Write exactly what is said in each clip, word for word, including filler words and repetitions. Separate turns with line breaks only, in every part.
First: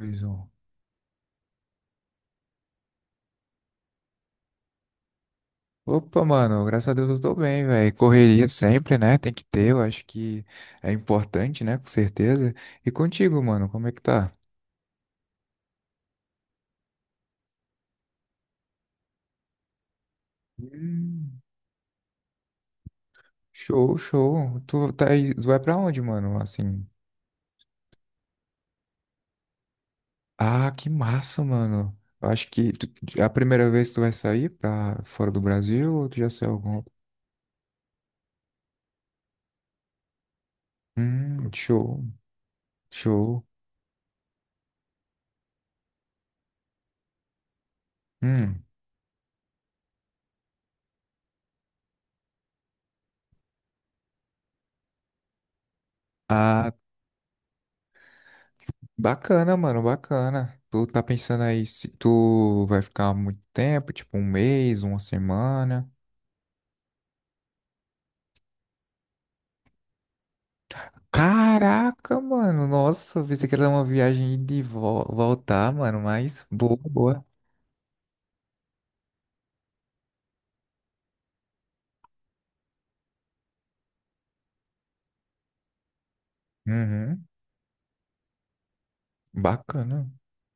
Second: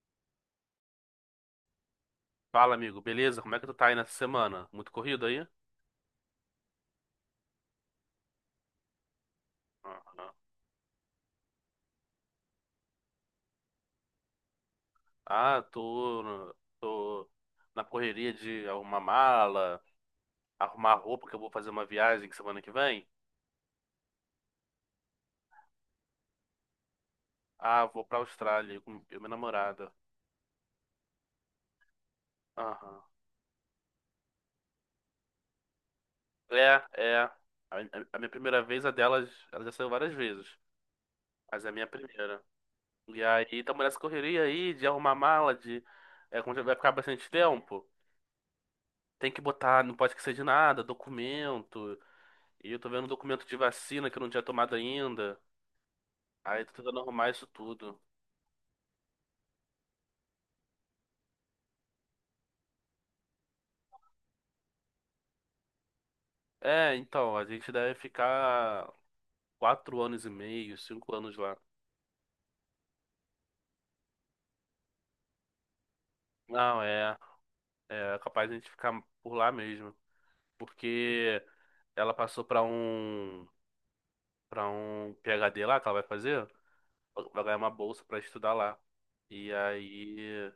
Dois, um.
Fala, amigo, beleza? Como é que tu tá aí nessa semana? Muito corrido aí?
Opa, mano, graças a Deus eu tô bem, velho. Correria sempre, né? Tem que ter, eu acho
Aham.
que é importante, né? Com certeza. E contigo, mano, como é que tá?
Ah, tô, no- tô na correria de arrumar mala, arrumar roupa, que eu
Hum,
vou fazer uma viagem semana que vem.
show, show. Tu tá aí, tu vai pra onde, mano? Assim.
Ah, vou pra Austrália com eu e minha namorada.
Ah, que massa, mano. Eu acho que tu-
Aham.
É a primeira vez que tu vai sair pra fora do Brasil ou tu já saiu algum?
É, é. A, a- a minha primeira vez, a delas, ela já saiu várias vezes,
Hum,
mas é a minha
show,
primeira. E
show.
aí, tamo nessa correria aí de arrumar mala, de. É, como já vai ficar bastante tempo,
Hum.
tem que botar, não pode esquecer de nada, documento. E eu tô vendo um documento de vacina que eu não tinha tomado ainda. Aí
Ah,
tô tentando arrumar isso tudo.
bacana, mano, bacana. Tu tá pensando aí se tu vai ficar muito tempo, tipo um mês, uma semana.
É, então, a gente deve ficar quatro anos e meio, cinco anos lá.
Caraca, mano, nossa, eu pensei que era uma viagem ida e vol- voltar, mano, mas boa,
Não, é,
boa.
é capaz de a gente ficar por lá mesmo. Porque ela passou pra um, para um P H D lá que ela vai fazer,
Uhum,
vai ganhar uma bolsa pra estudar lá. E
bacana.
aí,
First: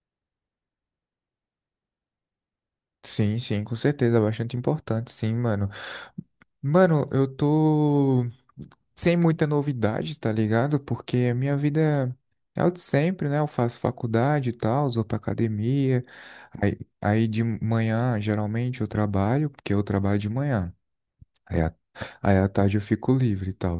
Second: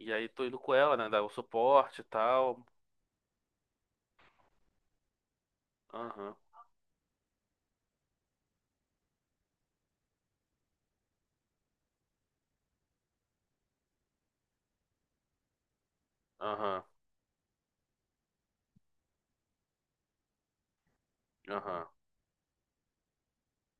e aí tô indo com ela, né, dar o suporte e tal.
Sim, sim, com certeza, bastante importante, sim, mano.
Aham,
Mano, eu tô sem muita novidade, tá ligado? Porque a minha vida é o de sempre, né? Eu faço faculdade e tal, vou pra academia. Aí,
aham,
aí de manhã, geralmente, eu trabalho, porque eu trabalho de manhã. Aí, à-
aham.
Aí à tarde eu fico livre e tal.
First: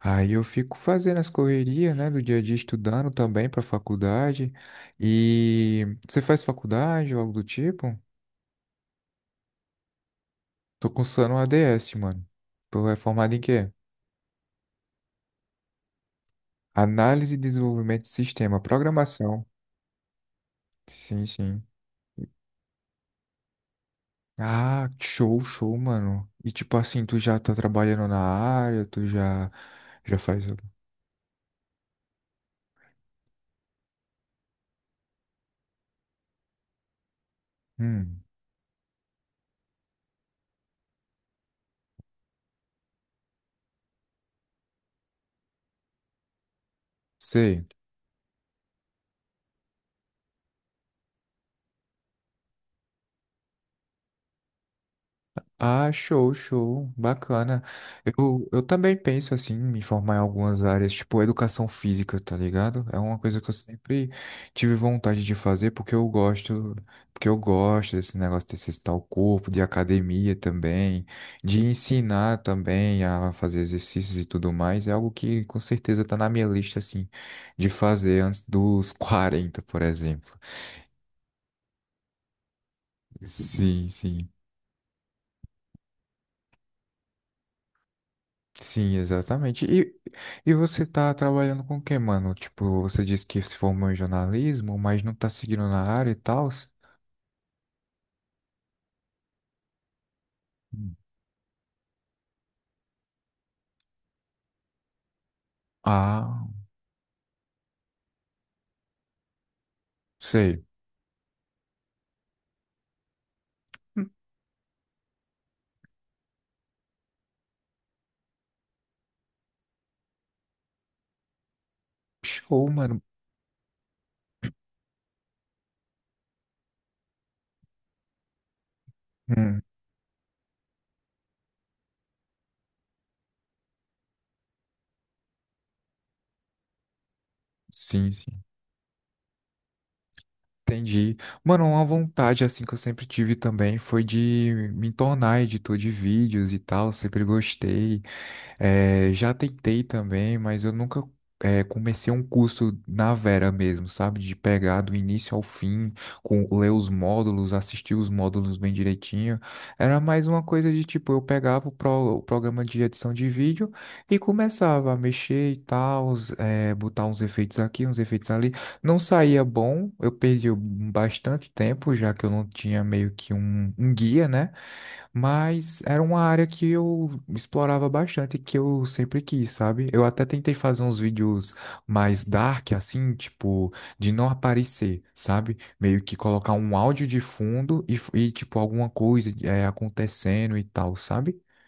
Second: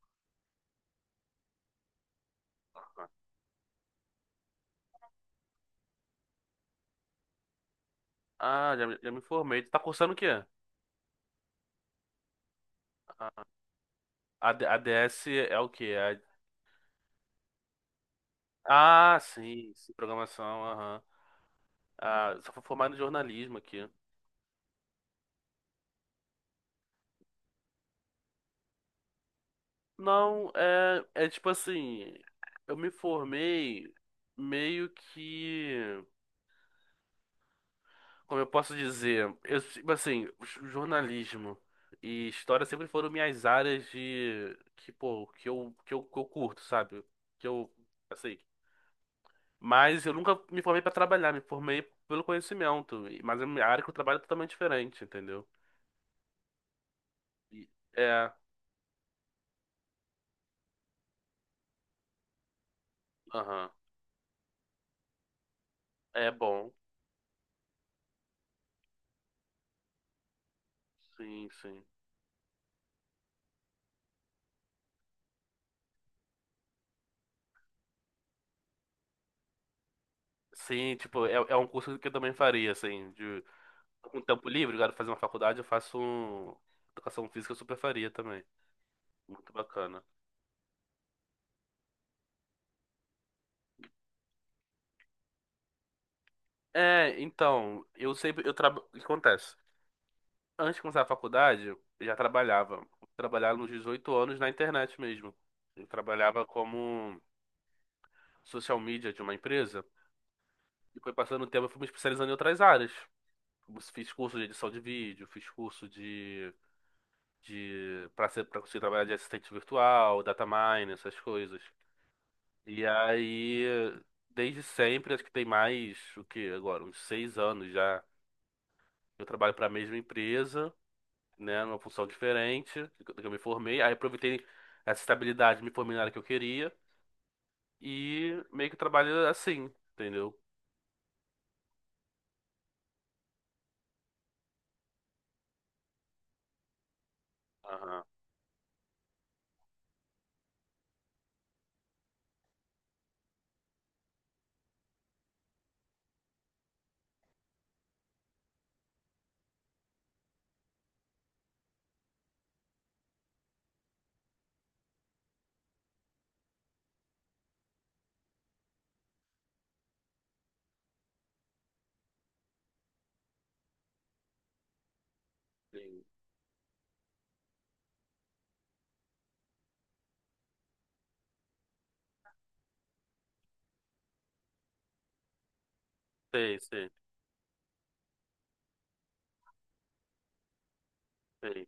Aí eu fico fazendo as correrias, né, do dia a dia,
Aham.
estudando também pra faculdade. E você faz faculdade ou algo do tipo?
Ah, já, me- já me informei. Tu tá cursando o quê?
Tô cursando A D S, mano. Tu é formado em quê?
A, D- a D S é o quê? É.
Análise e desenvolvimento de sistema,
A- Ah,
programação.
sim, sim, programação, aham.
Sim, sim.
Ah, só fui formado em jornalismo aqui.
Ah, show, show, mano. E tipo assim, tu já tá trabalhando na área, tu já já faz.
Não, é, é tipo assim, eu me formei meio que,
Hum.
como eu posso dizer, eu, tipo assim, j- jornalismo e história sempre foram minhas áreas de, que, pô, que eu, que eu, que eu curto, sabe? Que
Sei.
eu, assim, mas eu nunca me formei pra trabalhar, me formei pelo conhecimento, e- mas a minha área que eu trabalho é totalmente diferente, entendeu?
Ah, show, show. Bacana.
E- É,
Eu, eu também penso assim, em me formar em algumas áreas, tipo educação física, tá ligado? É uma coisa que eu
aham.
sempre tive vontade de fazer porque eu
É bom.
gosto, porque eu gosto desse negócio de exercitar o corpo, de academia também,
Sim,
de
sim.
ensinar também a fazer exercícios e tudo mais. É algo que com certeza tá na minha lista assim de fazer antes dos quarenta, por exemplo.
Sim, tipo, é, é um curso que eu também faria, assim, de
Sim, sim.
com tempo livre, eu quero fazer uma faculdade, eu faço um. Educação física, eu super faria também.
Sim,
Muito
exatamente. E,
bacana.
e você tá trabalhando com o que, mano? Tipo, você disse que se formou em jornalismo, mas não tá seguindo na área e tal?
É, então, eu sempre, eu trabalho, o que acontece? Antes de começar a faculdade, eu já trabalhava. Trabalhava nos dezoito anos na internet mesmo. Eu
Ah,
trabalhava como social media de uma empresa,
sei.
e foi passando o tempo, eu fui me especializando em outras áreas.
Hum,
Fiz curso de edição de vídeo, fiz curso de de para ser para conseguir trabalhar de assistente virtual, data mine, essas coisas.
Show,
E
mano.
aí, desde sempre, acho que tem mais o que agora, uns seis anos já, eu trabalho
Hum,
para a mesma empresa, né, numa função diferente do que do que eu me formei. Aí aproveitei essa estabilidade, me formei na área que eu queria
sim, sim.
e meio que trabalho assim, entendeu?
Entendi. Mano, uma vontade assim que eu sempre tive também foi de me tornar editor de vídeos e tal. Sempre gostei.
Aham,
É, já tentei também, mas eu nunca é, comecei um curso na vera mesmo, sabe? De pegar do início ao fim, com ler os módulos, assistir os módulos bem direitinho. Era mais uma coisa de tipo, eu pegava o, pro- o programa de edição de vídeo e começava a mexer e tal, é, botar uns efeitos aqui, uns efeitos ali. Não saía bom, eu perdi bastante tempo, já que eu não tinha meio que um um guia, né? Mas era
sim,
uma área que eu explorava bastante, que eu sempre quis, sabe? Eu até tentei fazer uns vídeos mais dark, assim, tipo, de não aparecer, sabe? Meio que colocar
sei,
um
sei,
áudio de fundo e, f- e, tipo, alguma coisa é, acontecendo e tal, sabe?
sei,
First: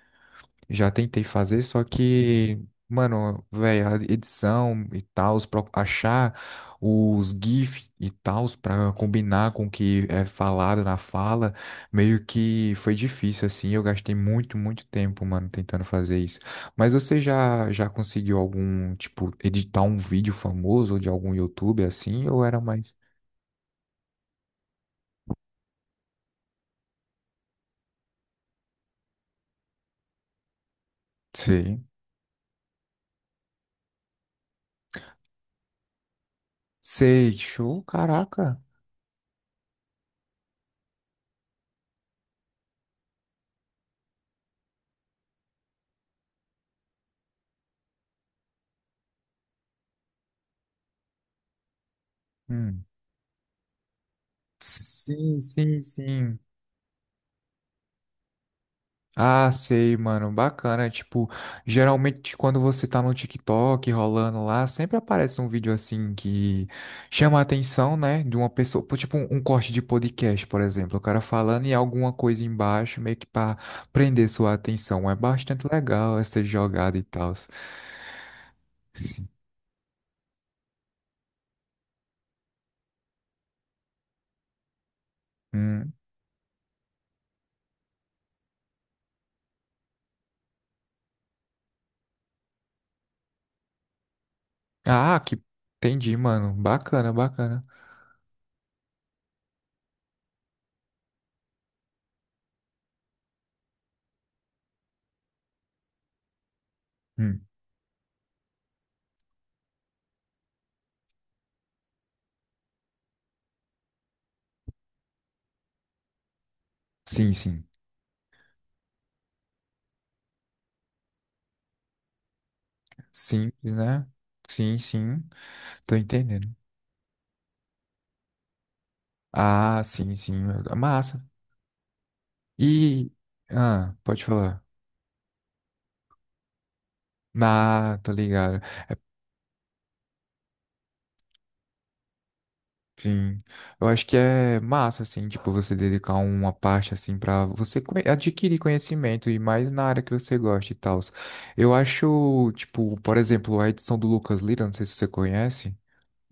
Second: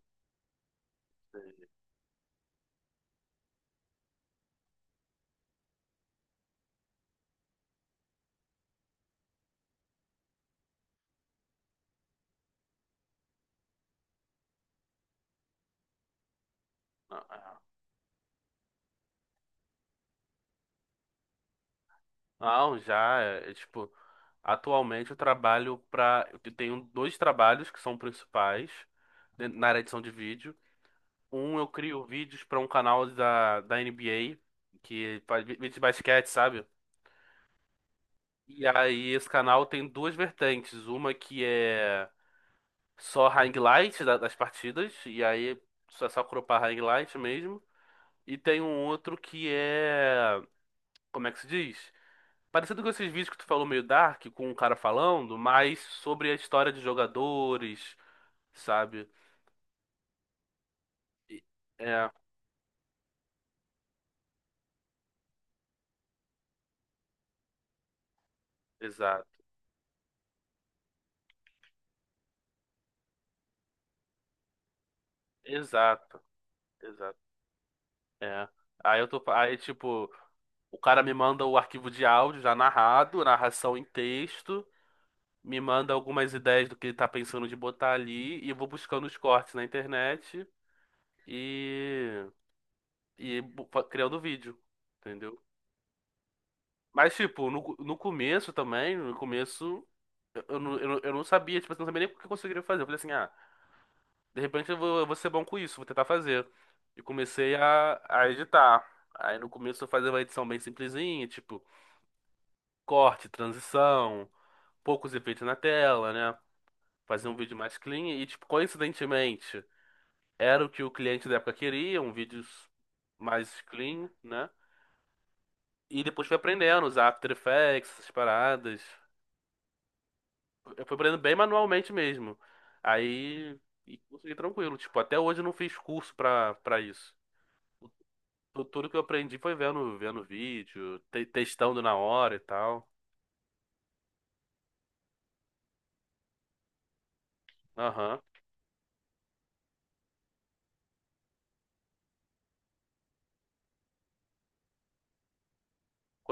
Já tentei fazer, só que, mano, velho, a edição e tal, achar os GIF e tal pra combinar com o que é falado na fala, meio que foi difícil, assim. Eu gastei muito, muito tempo, mano, tentando fazer isso. Mas
sei.
você já, já conseguiu algum, tipo, editar um vídeo famoso ou de algum YouTube assim? Ou era
Não,
mais.
já, é, é, tipo, atualmente eu trabalho pra. Eu tenho dois trabalhos que são principais dentro- na área de edição de vídeo. Um, eu
Sei.
crio vídeos para um canal da, da N B A, que faz vi- vídeo de basquete, sabe?
Sei, show, caraca.
E aí esse canal tem duas vertentes. Uma que é só highlight da- das partidas, e aí só, só cropar highlight mesmo. E tem um outro que é. Como é que se diz? Parecido
Hum.
com esses vídeos que tu falou meio dark, com um cara falando,
Sim,
mas
sim,
sobre a
sim.
história de jogadores, sabe?
Ah, sei, mano, bacana. Tipo,
E- É,
geralmente quando você tá no TikTok rolando lá, sempre aparece um vídeo assim que chama a atenção, né, de uma pessoa, pô, tipo um,
exato.
um corte de podcast, por exemplo, o cara falando e alguma coisa embaixo, meio que pra prender sua atenção. É bastante legal
Exato,
essa jogada e
exato.
tal.
É. Aí eu tô,
Sim.
aí tipo, o cara me manda o arquivo de áudio já narrado, narração em texto, me manda
Hum.
algumas ideias do que ele tá pensando de botar ali e eu vou buscando os cortes na internet e e bu- fa- criando vídeo,
Ah, que
entendeu?
Entendi, mano. Bacana,
Mas tipo,
bacana.
no, no começo também, no começo. Eu, eu, não- eu, não eu não sabia, tipo, assim, eu não sabia nem o que eu conseguiria fazer. Eu falei assim, ah, de repente eu vou, eu vou ser bom com isso, vou tentar fazer. E
Hum.
comecei a, a editar. Aí no começo eu fazia uma edição bem simplesinha, tipo, corte, transição, poucos efeitos na tela, né? Fazia
Sim,
um vídeo
sim.
mais clean e, tipo, coincidentemente, era o que o cliente da época queria, um vídeo mais
Simples, né?
clean, né?
Sim, sim. Tô
E depois fui
entendendo.
aprendendo a usar After Effects, essas paradas.
Ah, sim, sim.
Eu fui aprendendo
Massa.
bem manualmente mesmo.
E.
Aí,
Ah,
e
pode
consegui
falar.
tranquilo. Tipo, até hoje eu não fiz curso pra, pra isso.
Ah, tô ligado.
Tu- Tudo que eu aprendi foi vendo, vendo vídeo, te- testando na hora e tal.
Sim. Eu acho que é massa, assim, tipo, você dedicar uma parte, assim, pra você conhe-
Aham.
adquirir conhecimento e mais na área que você gosta e tal. Eu acho, tipo, por exemplo, a edição do Lucas Lira, não sei se você conhece.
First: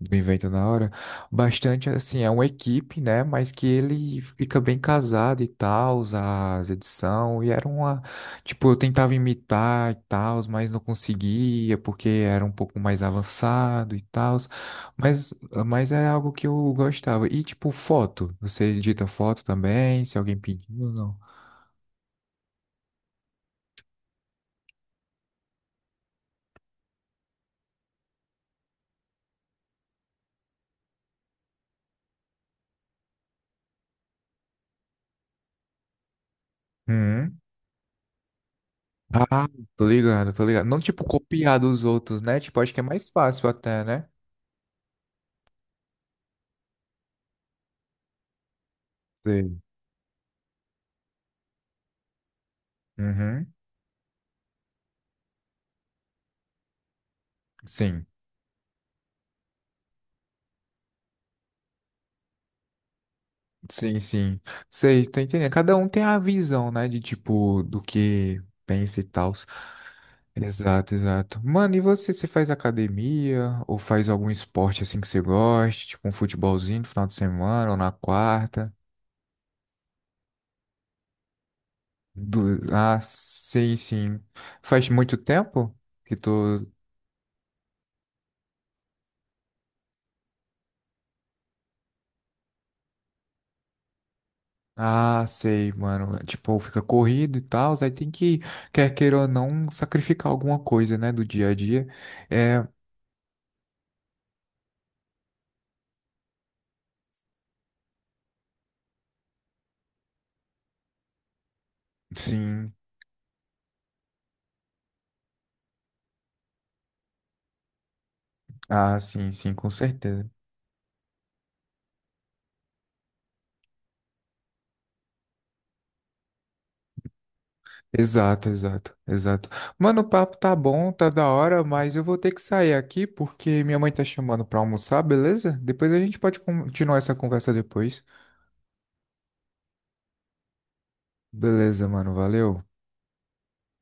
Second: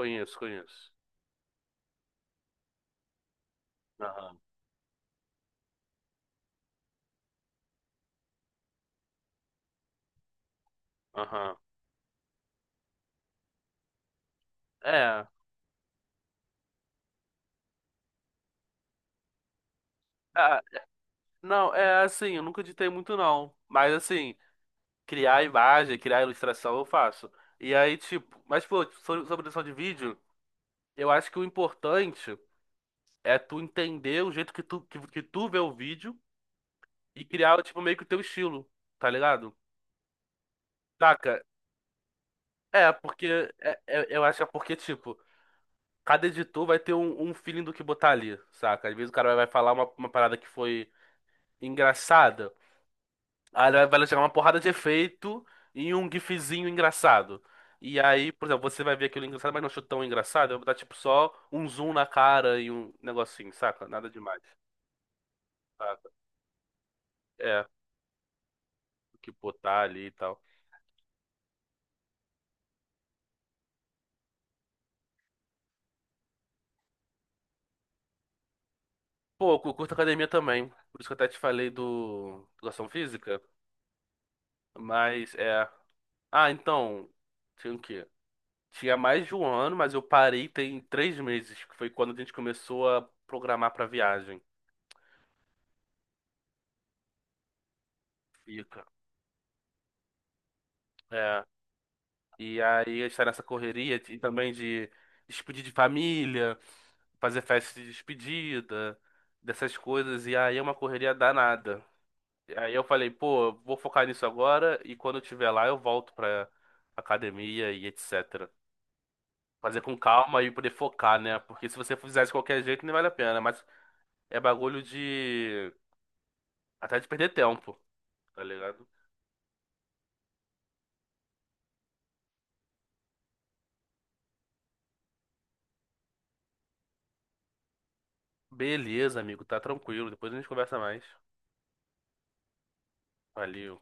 Do evento na hora.
conheço.
Bastante, assim, é uma equipe, né? Mas que ele
Aham.
fica bem casado e tal, as edição E era uma. Tipo, eu tentava imitar e tal, mas não
Aham.
conseguia, porque era um pouco mais avançado e tal.
É.
Mas, mas é algo que eu gostava. E, tipo, foto. Você edita foto também, se alguém
Ah,
pediu ou não.
não, é assim, eu nunca editei muito não. Mas assim, criar imagem, criar ilustração eu faço. E aí, tipo, mas pô, sobre, sobre edição de vídeo, eu acho que o importante é tu entender o jeito que tu, que, que tu vê o vídeo e
Hum.
criar, tipo, meio que o teu estilo, tá
Ah,
ligado?
tô ligado, tô ligado. Não, tipo,
Saca?
copiar dos outros, né? Tipo, acho que é
É,
mais fácil
porque é-
até,
é-
né?
eu acho que é porque, tipo, cada editor vai ter um, um feeling do que botar ali, saca? Às vezes o cara vai vai
Sei.
falar uma, uma parada que foi engraçada,
Uhum.
aí ele vai vai jogar uma porrada de efeito e um gifzinho engraçado. E
Sim.
aí, por exemplo, você vai ver aquilo engraçado, mas não achou tão engraçado, vai botar, tipo, só um zoom na cara e um negocinho, saca?
Sim,
Nada
sim.
demais,
Sei, tô entendendo. Cada um tem
saca?
a visão, né? De tipo,
É,
do que pensa e
o que
tal.
botar ali e tal.
Exato, exato. Mano, e você? Você faz academia? Ou faz algum esporte assim que você goste? Tipo um futebolzinho no final de semana ou na quarta?
Pô, eu curto academia também. Por isso que eu até te falei do
Do...
educação
Ah,
física.
sei, sim. Faz muito
Mas é.
tempo que
Ah,
tô.
então. Tinha o quê? Tinha mais de um ano, mas eu parei tem três meses, que foi quando a gente começou a programar pra viagem.
Ah, sei, mano. Tipo, fica corrido e tal. Aí tem que,
Fica.
quer queira ou não, sacrificar alguma coisa, né? Do
É.
dia a dia.
E
É,
aí estar nessa correria de- também de despedir de família, fazer festa de despedida, dessas coisas. E aí é uma correria danada.
sim.
Aí eu falei, pô, eu vou focar nisso agora e quando eu estiver lá eu volto pra academia e etcétera.
Ah, sim, sim, com
Fazer com
certeza.
calma e poder focar, né? Porque se você fizer de qualquer jeito, nem vale a pena. Mas é bagulho de. Até de perder tempo, tá
Exato,
ligado?
exato, exato. Mano, o papo tá bom, tá da hora, mas eu vou ter que sair aqui porque minha mãe tá chamando pra almoçar, beleza? Depois a gente pode continuar essa conversa depois.
Beleza, amigo, tá tranquilo. Depois a gente conversa mais.
Beleza, mano, valeu.
Valeu.